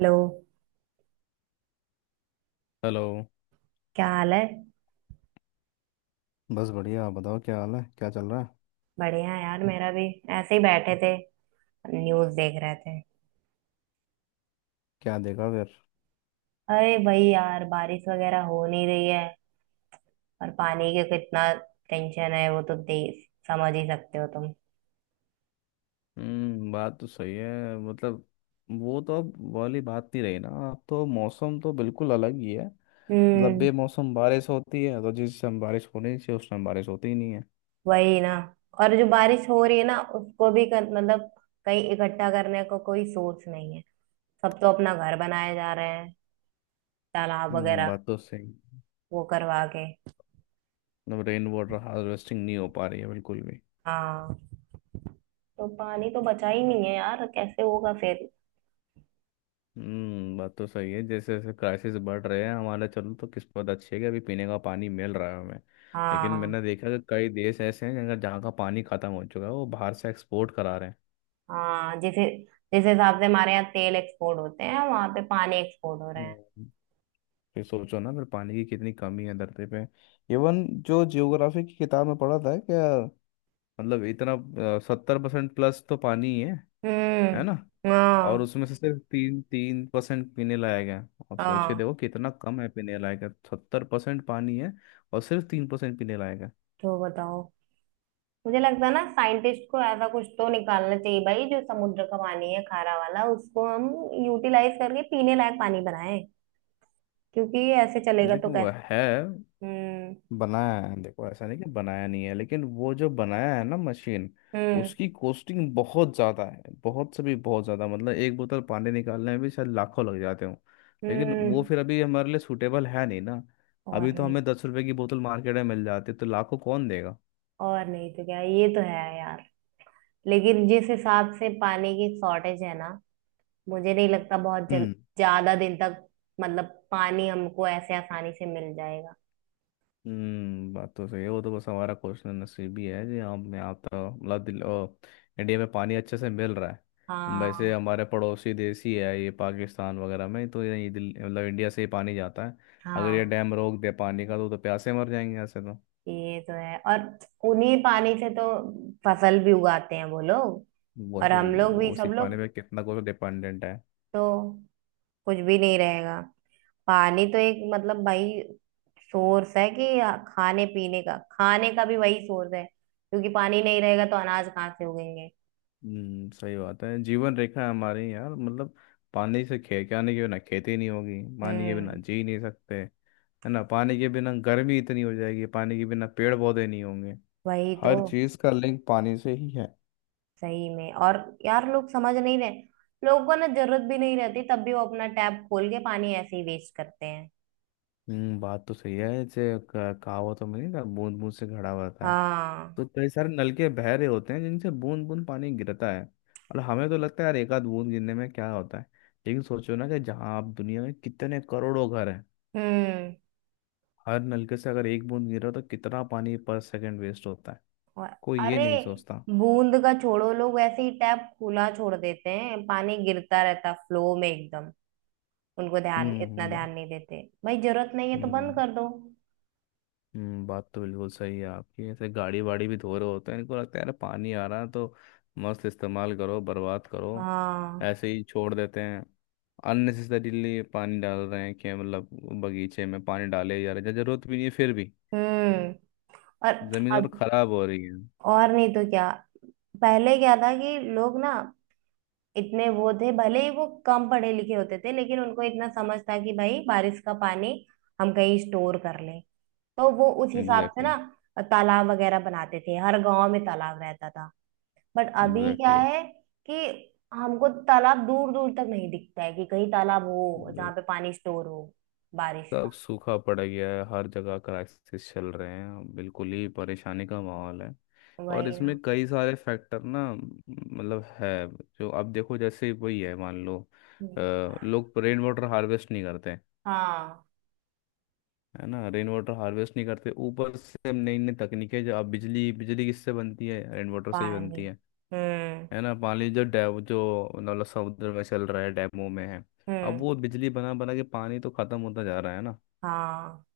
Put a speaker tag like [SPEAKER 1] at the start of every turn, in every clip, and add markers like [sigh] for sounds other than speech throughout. [SPEAKER 1] Hello.
[SPEAKER 2] Hello.
[SPEAKER 1] क्या हाल है?
[SPEAKER 2] बस बढ़िया। आप बताओ, क्या हाल है, क्या चल रहा है?
[SPEAKER 1] बढ़िया है यार, मेरा भी। ऐसे ही बैठे थे, न्यूज़ देख रहे थे।
[SPEAKER 2] क्या देखा फिर?
[SPEAKER 1] अरे भाई यार, बारिश वगैरह हो नहीं रही है और पानी का कितना टेंशन है वो तो दे, समझ ही सकते हो तुम।
[SPEAKER 2] हम्म। बात तो सही है मतलब। वो तो अब वाली बात नहीं रही ना, अब तो मौसम तो बिल्कुल अलग ही है। मतलब
[SPEAKER 1] हम्म।
[SPEAKER 2] बेमौसम बारिश होती है, तो जिस टाइम बारिश होनी चाहिए उस टाइम बारिश होती ही नहीं है।
[SPEAKER 1] वही ना। और जो बारिश हो रही है ना, उसको भी मतलब कहीं इकट्ठा करने को कोई सोच नहीं है। सब तो अपना घर बनाए जा रहे हैं, तालाब
[SPEAKER 2] हम्म।
[SPEAKER 1] वगैरह
[SPEAKER 2] बात तो सही।
[SPEAKER 1] वो करवा के।
[SPEAKER 2] मतलब रेन वाटर हार्वेस्टिंग नहीं हो पा रही है बिल्कुल भी।
[SPEAKER 1] हाँ, तो पानी तो बचा ही नहीं है यार, कैसे होगा फिर?
[SPEAKER 2] हम्म। बात तो सही है। जैसे जैसे क्राइसिस बढ़ रहे हैं हमारा, चलो तो किस्मत अच्छी है कि अभी पीने का पानी मिल रहा है हमें। लेकिन
[SPEAKER 1] हाँ।
[SPEAKER 2] मैंने देखा कि कई देश ऐसे हैं, जगह जहाँ का पानी खत्म हो चुका है, वो बाहर से एक्सपोर्ट करा रहे हैं।
[SPEAKER 1] हाँ, जिस जिस हिसाब से हमारे यहाँ तेल एक्सपोर्ट होते हैं वहां पे पानी एक्सपोर्ट हो रहे हैं।
[SPEAKER 2] हम्म। फिर सोचो ना, फिर पानी की कितनी कमी है धरती पे। इवन जो जियोग्राफी की किताब में पढ़ा था क्या, मतलब इतना 70% प्लस तो पानी ही है ना।
[SPEAKER 1] हम्म।
[SPEAKER 2] और
[SPEAKER 1] हाँ।
[SPEAKER 2] उसमें से सिर्फ तीन तीन परसेंट पीने लायक है। आप सोच के
[SPEAKER 1] हाँ,
[SPEAKER 2] देखो कितना कम है पीने लायक है, 70% पानी है। और सिर्फ 3% पीने लायक है।
[SPEAKER 1] तो बताओ, मुझे लगता है ना साइंटिस्ट को ऐसा कुछ तो निकालना चाहिए भाई, जो समुद्र का पानी है खारा वाला, उसको हम यूटिलाइज करके पीने लायक पानी बनाएं। क्योंकि ऐसे चलेगा तो
[SPEAKER 2] देखो वह
[SPEAKER 1] कैसे?
[SPEAKER 2] है,
[SPEAKER 1] हम्म।
[SPEAKER 2] बनाया है। देखो ऐसा नहीं कि बनाया नहीं है, लेकिन वो जो बनाया है ना मशीन,
[SPEAKER 1] हम्म।
[SPEAKER 2] उसकी कॉस्टिंग बहुत ज़्यादा है, बहुत से भी बहुत ज़्यादा, मतलब एक बोतल पानी निकालने में भी शायद लाखों लग जाते हो। लेकिन वो
[SPEAKER 1] हम्म।
[SPEAKER 2] फिर अभी हमारे लिए सूटेबल है नहीं ना।
[SPEAKER 1] और
[SPEAKER 2] अभी तो
[SPEAKER 1] नहीं।
[SPEAKER 2] हमें 10 रुपए की बोतल मार्केट में मिल जाती है, तो लाखों कौन देगा।
[SPEAKER 1] और नहीं तो क्या, ये तो है यार। लेकिन जिस हिसाब से पानी की शॉर्टेज है ना, मुझे नहीं लगता बहुत जल ज्यादा दिन तक, मतलब पानी हमको ऐसे आसानी से मिल जाएगा।
[SPEAKER 2] हम्म। बात तो सही है। वो तो बस हमारा क्वेश्चन नसीबी है जी, हमें आता मतलब इंडिया में पानी अच्छे से मिल रहा है वैसे।
[SPEAKER 1] हाँ।
[SPEAKER 2] हमारे पड़ोसी देश ही है ये, पाकिस्तान वगैरह में तो ये दिल मतलब इंडिया से ही पानी जाता है। अगर ये
[SPEAKER 1] हाँ,
[SPEAKER 2] डैम रोक दे पानी का तो प्यासे मर जाएंगे ऐसे तो।
[SPEAKER 1] ये तो है। और उन्हीं पानी से तो फसल भी उगाते हैं वो लोग, और
[SPEAKER 2] वही।
[SPEAKER 1] हम लोग
[SPEAKER 2] वो
[SPEAKER 1] भी,
[SPEAKER 2] उसी
[SPEAKER 1] सब
[SPEAKER 2] पानी
[SPEAKER 1] लोग।
[SPEAKER 2] पे कितना कुछ डिपेंडेंट है।
[SPEAKER 1] तो कुछ भी नहीं रहेगा। पानी तो एक मतलब भाई सोर्स है कि खाने पीने का, खाने का भी वही सोर्स है, क्योंकि पानी नहीं रहेगा तो अनाज कहाँ से उगेंगे?
[SPEAKER 2] हम्म। सही बात है, जीवन रेखा है हमारी यार मतलब। पानी से खे क्या नहीं, के बिना खेती नहीं होगी, पानी के बिना
[SPEAKER 1] हम्म।
[SPEAKER 2] जी नहीं सकते। है ना, पानी के बिना गर्मी इतनी हो जाएगी, पानी के बिना पेड़ पौधे नहीं होंगे।
[SPEAKER 1] वही तो।
[SPEAKER 2] हर चीज का लिंक पानी से ही है।
[SPEAKER 1] सही में। और यार लोग समझ नहीं रहे। लोगों को ना जरूरत भी नहीं रहती तब भी वो अपना टैप खोल के पानी ऐसे ही वेस्ट करते हैं।
[SPEAKER 2] हम्म। बात तो सही है। जैसे कहावतों में नहीं था, बूंद बूंद से घड़ा भरता है।
[SPEAKER 1] हाँ।
[SPEAKER 2] तो कई सारे नलके बह रहे होते हैं जिनसे बूंद बूंद पानी गिरता है। और हमें तो लगता है यार, एक आध बूंद गिरने में क्या होता है। लेकिन सोचो ना, कि जहाँ आप दुनिया में कितने करोड़ों घर हैं,
[SPEAKER 1] हम्म।
[SPEAKER 2] हर नलके से अगर एक बूंद गिर रहा हो तो कितना पानी पर सेकंड वेस्ट होता है।
[SPEAKER 1] और-
[SPEAKER 2] कोई ये
[SPEAKER 1] अरे,
[SPEAKER 2] नहीं सोचता।
[SPEAKER 1] बूंद का छोड़ो, लोग ऐसे ही टैप खुला छोड़ देते हैं, पानी गिरता रहता फ्लो में एकदम। उनको ध्यान इतना
[SPEAKER 2] हम्म। वाह।
[SPEAKER 1] ध्यान नहीं देते भाई, जरूरत नहीं है तो बंद
[SPEAKER 2] हम्म।
[SPEAKER 1] कर दो।
[SPEAKER 2] बात तो बिल्कुल सही है आपकी। ऐसे गाड़ी वाड़ी भी धो रहे होते हैं, इनको लगता है यार पानी आ रहा है तो मस्त इस्तेमाल करो, बर्बाद करो।
[SPEAKER 1] हाँ।
[SPEAKER 2] ऐसे ही छोड़ देते हैं। अननेसेसरीली पानी डाल रहे हैं कि मतलब, बगीचे में पानी डाले जा रहे हैं, जरूरत भी नहीं है फिर भी।
[SPEAKER 1] हम्म। और
[SPEAKER 2] जमीन और
[SPEAKER 1] अब,
[SPEAKER 2] खराब हो रही है।
[SPEAKER 1] और नहीं तो क्या, पहले क्या था कि लोग ना, इतने वो थे, भले ही वो कम पढ़े लिखे होते थे, लेकिन उनको इतना समझ था कि भाई बारिश का पानी हम कहीं स्टोर कर लें, तो वो उस हिसाब से
[SPEAKER 2] एग्जैक्टली,
[SPEAKER 1] ना तालाब वगैरह बनाते थे, हर गांव में तालाब रहता था। बट अभी क्या
[SPEAKER 2] एग्जैक्टली।
[SPEAKER 1] है कि हमको तालाब दूर दूर तक नहीं दिखता है कि कहीं तालाब हो जहाँ पे पानी स्टोर हो, बारिश का।
[SPEAKER 2] सब सूखा पड़ गया है, हर जगह क्राइसिस चल रहे हैं, बिल्कुल ही परेशानी का माहौल है। और
[SPEAKER 1] वही
[SPEAKER 2] इसमें
[SPEAKER 1] ना।
[SPEAKER 2] कई सारे फैक्टर ना मतलब है। जो अब देखो जैसे वही है मान लो, अ,
[SPEAKER 1] हम्म।
[SPEAKER 2] लोग रेन वाटर हार्वेस्ट नहीं करते।
[SPEAKER 1] हाँ।
[SPEAKER 2] है ना, रेन वाटर हार्वेस्ट नहीं करते, ऊपर से नई नई तकनीकें, जो अब बिजली बिजली किससे बनती है? रेन वाटर से ही
[SPEAKER 1] पानी।
[SPEAKER 2] बनती है। है
[SPEAKER 1] हम्म।
[SPEAKER 2] ना, पानी जो डैम जो मतलब समुद्र में चल रहा है डैमों में है। अब
[SPEAKER 1] हम्म।
[SPEAKER 2] वो बिजली बना बना के पानी तो खत्म होता जा रहा है ना।
[SPEAKER 1] हाँ।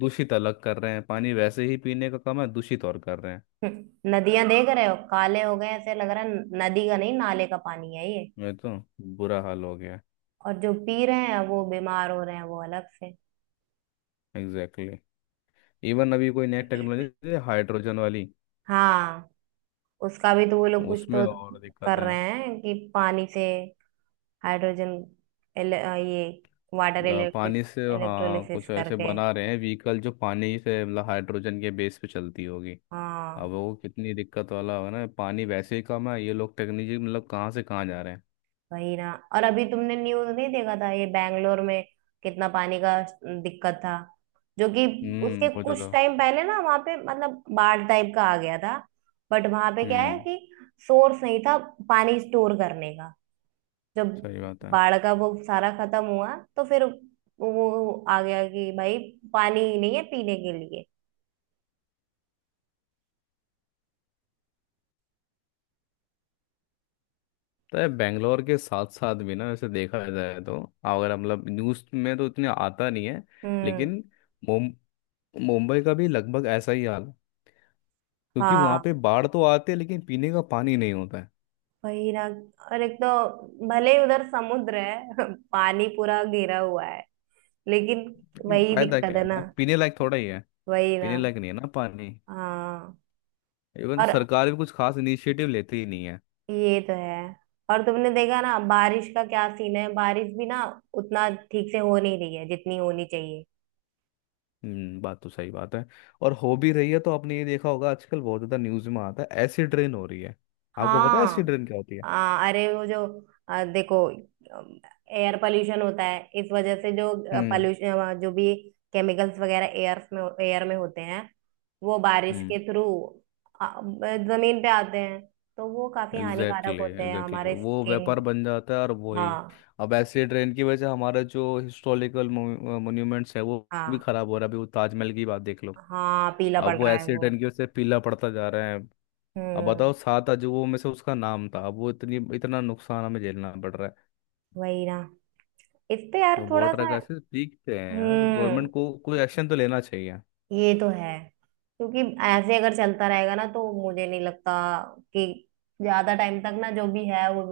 [SPEAKER 2] दूषित अलग कर रहे हैं, पानी वैसे ही पीने का कम है, दूषित और कर रहे हैं।
[SPEAKER 1] नदियां देख रहे हो, काले हो गए, ऐसे लग रहा है नदी का नहीं, नाले का पानी है ये।
[SPEAKER 2] मैं तो, बुरा हाल हो गया।
[SPEAKER 1] और जो पी रहे हैं वो बीमार हो रहे हैं, वो अलग से।
[SPEAKER 2] Exactly exactly। इवन अभी कोई नई टेक्नोलॉजी हाइड्रोजन वाली,
[SPEAKER 1] हाँ। उसका भी तो वो लोग कुछ
[SPEAKER 2] उसमें
[SPEAKER 1] तो
[SPEAKER 2] और दिक्कत
[SPEAKER 1] कर
[SPEAKER 2] है।
[SPEAKER 1] रहे हैं कि पानी से हाइड्रोजन, एल, अ, ये वाटर इलेक्ट्रिक
[SPEAKER 2] पानी से हाँ,
[SPEAKER 1] इलेक्ट्रोलिसिस
[SPEAKER 2] कुछ ऐसे
[SPEAKER 1] करके।
[SPEAKER 2] बना रहे हैं व्हीकल, जो पानी से मतलब हाइड्रोजन के बेस पे चलती होगी। अब
[SPEAKER 1] हाँ।
[SPEAKER 2] वो कितनी दिक्कत वाला होगा ना, पानी वैसे ही कम है, ये लोग टेक्नोलॉजी मतलब कहाँ से कहाँ जा रहे हैं।
[SPEAKER 1] वही ना। और अभी तुमने न्यूज नहीं देखा था ये, बैंगलोर में कितना पानी का दिक्कत था, जो कि उसके
[SPEAKER 2] हम्म। बहुत
[SPEAKER 1] कुछ
[SPEAKER 2] ज़्यादा।
[SPEAKER 1] टाइम पहले ना वहां पे मतलब बाढ़ टाइप का आ गया था। बट वहां पे क्या है
[SPEAKER 2] हम्म।
[SPEAKER 1] कि सोर्स नहीं था पानी स्टोर करने का। जब
[SPEAKER 2] सही बात है।
[SPEAKER 1] बाढ़ का वो सारा खत्म हुआ तो फिर वो आ गया कि भाई पानी ही नहीं है पीने के लिए।
[SPEAKER 2] तो बेंगलोर के साथ साथ भी ना वैसे देखा जाए तो, अगर मतलब न्यूज़ में तो इतने आता नहीं है,
[SPEAKER 1] हम्म।
[SPEAKER 2] लेकिन मुम- मुंबई का भी लगभग ऐसा ही हाल है। क्योंकि वहाँ
[SPEAKER 1] हाँ।
[SPEAKER 2] पे बाढ़ तो आती है, लेकिन पीने का पानी नहीं होता है।
[SPEAKER 1] वही ना। और एक तो भले ही उधर समुद्र है [laughs] पानी पूरा घेरा हुआ है, लेकिन
[SPEAKER 2] लेकिन
[SPEAKER 1] वही
[SPEAKER 2] फायदा
[SPEAKER 1] दिक्कत
[SPEAKER 2] क्या
[SPEAKER 1] है
[SPEAKER 2] है ना,
[SPEAKER 1] ना।
[SPEAKER 2] पीने लायक थोड़ा ही है।
[SPEAKER 1] वही ना।
[SPEAKER 2] पीने लायक नहीं है ना पानी।
[SPEAKER 1] हाँ।
[SPEAKER 2] इवन
[SPEAKER 1] और
[SPEAKER 2] सरकार भी कुछ खास इनिशिएटिव लेती ही नहीं है।
[SPEAKER 1] ये तो है। और तुमने देखा ना बारिश का क्या सीन है, बारिश भी ना उतना ठीक से हो नहीं रही है जितनी होनी चाहिए।
[SPEAKER 2] हम्म। बात तो सही बात है। और हो भी रही है तो आपने ये देखा होगा, आजकल बहुत ज़्यादा न्यूज़ में आता है, एसिड रेन हो रही है। आपको पता है
[SPEAKER 1] हाँ।
[SPEAKER 2] एसिड रेन क्या होती है?
[SPEAKER 1] अरे वो जो, देखो, एयर पोल्यूशन होता है, इस वजह से जो पोल्यूशन जो भी केमिकल्स वगैरह एयर में होते हैं, वो बारिश
[SPEAKER 2] हम्म।
[SPEAKER 1] के थ्रू जमीन पे आते हैं, तो वो काफी हानिकारक
[SPEAKER 2] एग्जैक्टली
[SPEAKER 1] होते
[SPEAKER 2] exactly,
[SPEAKER 1] हैं
[SPEAKER 2] एग्जैक्टली
[SPEAKER 1] हमारे
[SPEAKER 2] exactly। वो व्यापार
[SPEAKER 1] स्किन।
[SPEAKER 2] बन जाता है और वही।
[SPEAKER 1] हाँ।
[SPEAKER 2] अब ऐसे ट्रेन की वजह से हमारा जो हिस्टोरिकल मोन्यूमेंट्स है वो भी
[SPEAKER 1] हाँ।
[SPEAKER 2] खराब हो रहा है, अभी वो ताजमहल की बात देख लो।
[SPEAKER 1] हाँ, पीला पड़
[SPEAKER 2] अब वो
[SPEAKER 1] रहा है
[SPEAKER 2] ऐसे
[SPEAKER 1] वो।
[SPEAKER 2] ट्रेन की वजह से पीला पड़ता जा रहा है। अब
[SPEAKER 1] हम्म।
[SPEAKER 2] बताओ, सात अजूबों में से उसका नाम था, अब वो इतनी इतना नुकसान हमें झेलना पड़ रहा है।
[SPEAKER 1] वही ना। इस पे यार
[SPEAKER 2] तो
[SPEAKER 1] थोड़ा
[SPEAKER 2] वाटर
[SPEAKER 1] सा।
[SPEAKER 2] का ऐसे पीकते हैं यार,
[SPEAKER 1] हम्म।
[SPEAKER 2] गवर्नमेंट को कोई एक्शन तो लेना चाहिए।
[SPEAKER 1] ये तो है। क्योंकि ऐसे अगर चलता रहेगा ना, तो मुझे नहीं लगता कि ज्यादा टाइम तक ना जो भी है वो।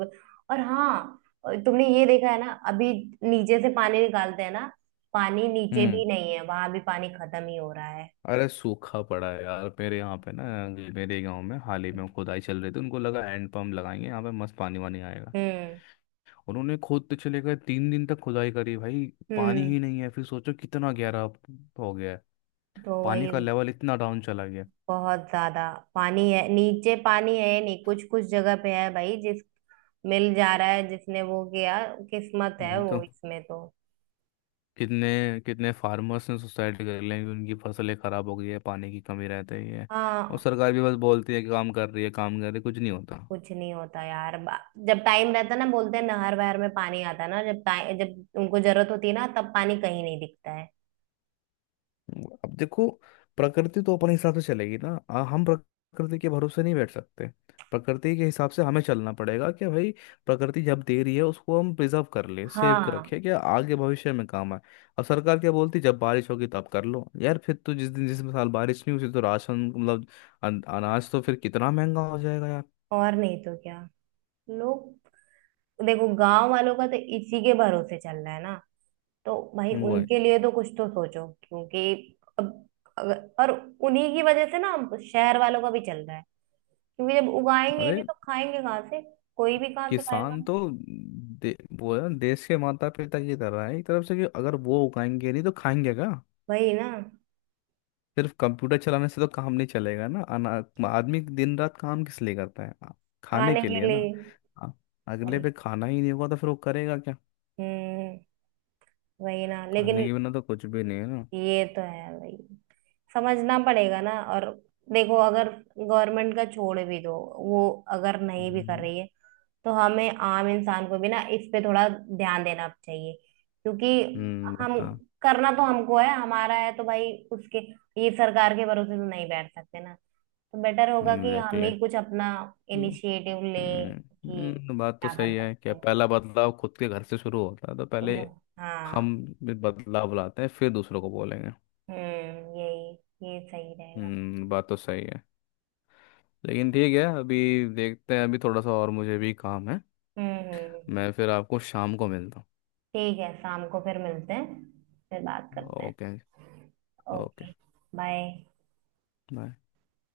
[SPEAKER 1] और हाँ, तुमने ये देखा है ना अभी, नीचे से पानी निकालते हैं ना, पानी नीचे भी
[SPEAKER 2] हम्म।
[SPEAKER 1] नहीं है, वहां भी पानी खत्म ही हो रहा है।
[SPEAKER 2] अरे सूखा पड़ा है यार मेरे यहाँ पे ना। मेरे गांव में हाल ही में खुदाई चल रही थी, उनको लगा हैंड पंप लगाएंगे यहाँ पे मस्त पानी वानी आएगा।
[SPEAKER 1] हम्म।
[SPEAKER 2] उन्होंने खोदते चले गए, 3 दिन तक खुदाई करी भाई। पानी
[SPEAKER 1] हम्म।
[SPEAKER 2] ही नहीं है, फिर सोचो कितना गहरा हो गया है।
[SPEAKER 1] तो
[SPEAKER 2] पानी
[SPEAKER 1] वही,
[SPEAKER 2] का लेवल इतना डाउन चला गया।
[SPEAKER 1] बहुत ज्यादा। पानी है नीचे, पानी है नहीं, कुछ कुछ जगह पे है भाई, जिस मिल जा रहा है जिसने वो किया, किस्मत है
[SPEAKER 2] नहीं तो
[SPEAKER 1] वो, इसमें तो।
[SPEAKER 2] कितने कितने फार्मर्स ने सुसाइड कर लिया, कि उनकी फसलें खराब हो गई है, पानी की कमी रहती है। और
[SPEAKER 1] हाँ।
[SPEAKER 2] सरकार भी बस बोलती है कि काम कर रही है, काम कर रही है, कुछ नहीं होता।
[SPEAKER 1] कुछ नहीं होता यार जब टाइम रहता ना बोलते हैं नहर वहर में पानी आता ना, जब उनको जरूरत होती है ना तब पानी कहीं नहीं दिखता है।
[SPEAKER 2] अब देखो, प्रकृति तो अपने हिसाब से चलेगी ना, हम प्रकृति के भरोसे नहीं बैठ सकते। प्रकृति के हिसाब से हमें चलना पड़ेगा कि भाई, प्रकृति जब दे रही है उसको हम प्रिजर्व कर ले, सेव कर
[SPEAKER 1] हाँ।
[SPEAKER 2] रखे, क्या आगे भविष्य में काम आए। अब सरकार क्या बोलती, जब बारिश होगी तब कर लो यार, फिर तो जिस दिन जिस साल बारिश नहीं हुई तो राशन मतलब, अनाज तो फिर कितना महंगा हो जाएगा यार।
[SPEAKER 1] और नहीं तो क्या। लोग, देखो, गांव वालों का तो इसी के भरोसे चल रहा है ना। तो भाई
[SPEAKER 2] वो है।
[SPEAKER 1] उनके लिए तो कुछ तो सोचो, क्योंकि अब, अगर और उन्हीं की वजह से ना अब शहर वालों का भी चल रहा है, क्योंकि जब उगाएंगे ही नहीं
[SPEAKER 2] अरे
[SPEAKER 1] तो खाएंगे कहाँ से, कोई भी कहाँ से खाएगा।
[SPEAKER 2] किसान तो वो है देश के माता पिता की तरह है एक तरफ से, कि अगर वो उगाएंगे नहीं तो खाएंगे क्या।
[SPEAKER 1] वही ना।
[SPEAKER 2] सिर्फ कंप्यूटर चलाने से तो काम नहीं चलेगा ना, अना आदमी दिन रात काम किस लिए करता है? खाने
[SPEAKER 1] खाने
[SPEAKER 2] के
[SPEAKER 1] के
[SPEAKER 2] लिए ना।
[SPEAKER 1] लिए।
[SPEAKER 2] आ- अगले पे खाना ही नहीं होगा तो फिर वो करेगा क्या।
[SPEAKER 1] हम्म। वही ना,
[SPEAKER 2] खाने
[SPEAKER 1] लेकिन
[SPEAKER 2] के बिना तो कुछ भी नहीं है ना।
[SPEAKER 1] ये तो है भाई, समझना पड़ेगा ना। और देखो, अगर गवर्नमेंट का छोड़ भी दो, वो अगर नहीं भी कर
[SPEAKER 2] हम्म।
[SPEAKER 1] रही है, तो हमें आम इंसान को भी ना इस पे थोड़ा ध्यान देना चाहिए, क्योंकि हम
[SPEAKER 2] बता
[SPEAKER 1] करना तो हमको है, हमारा है तो भाई। उसके ये सरकार के भरोसे तो नहीं बैठ सकते ना, तो बेटर होगा कि हम
[SPEAKER 2] एग्जैक्टली।
[SPEAKER 1] ही कुछ अपना
[SPEAKER 2] हम्म।
[SPEAKER 1] इनिशिएटिव लें कि
[SPEAKER 2] बात तो
[SPEAKER 1] क्या कर
[SPEAKER 2] सही है।
[SPEAKER 1] सकते
[SPEAKER 2] क्या
[SPEAKER 1] हैं।
[SPEAKER 2] पहला बदलाव खुद के घर से शुरू होता है? तो
[SPEAKER 1] तो
[SPEAKER 2] पहले
[SPEAKER 1] हाँ।
[SPEAKER 2] हम भी बदलाव लाते हैं, फिर दूसरों को बोलेंगे।
[SPEAKER 1] हम्म। यही ये सही रहेगा।
[SPEAKER 2] हम्म। बात तो सही है। लेकिन ठीक है, अभी देखते हैं, अभी थोड़ा सा, और मुझे भी काम है।
[SPEAKER 1] हम्म। हम्म।
[SPEAKER 2] मैं फिर आपको शाम को मिलता हूँ।
[SPEAKER 1] ठीक है, शाम को फिर मिलते हैं। फिर बात करते हैं।
[SPEAKER 2] Okay. Okay.
[SPEAKER 1] Okay. Bye.
[SPEAKER 2] Bye.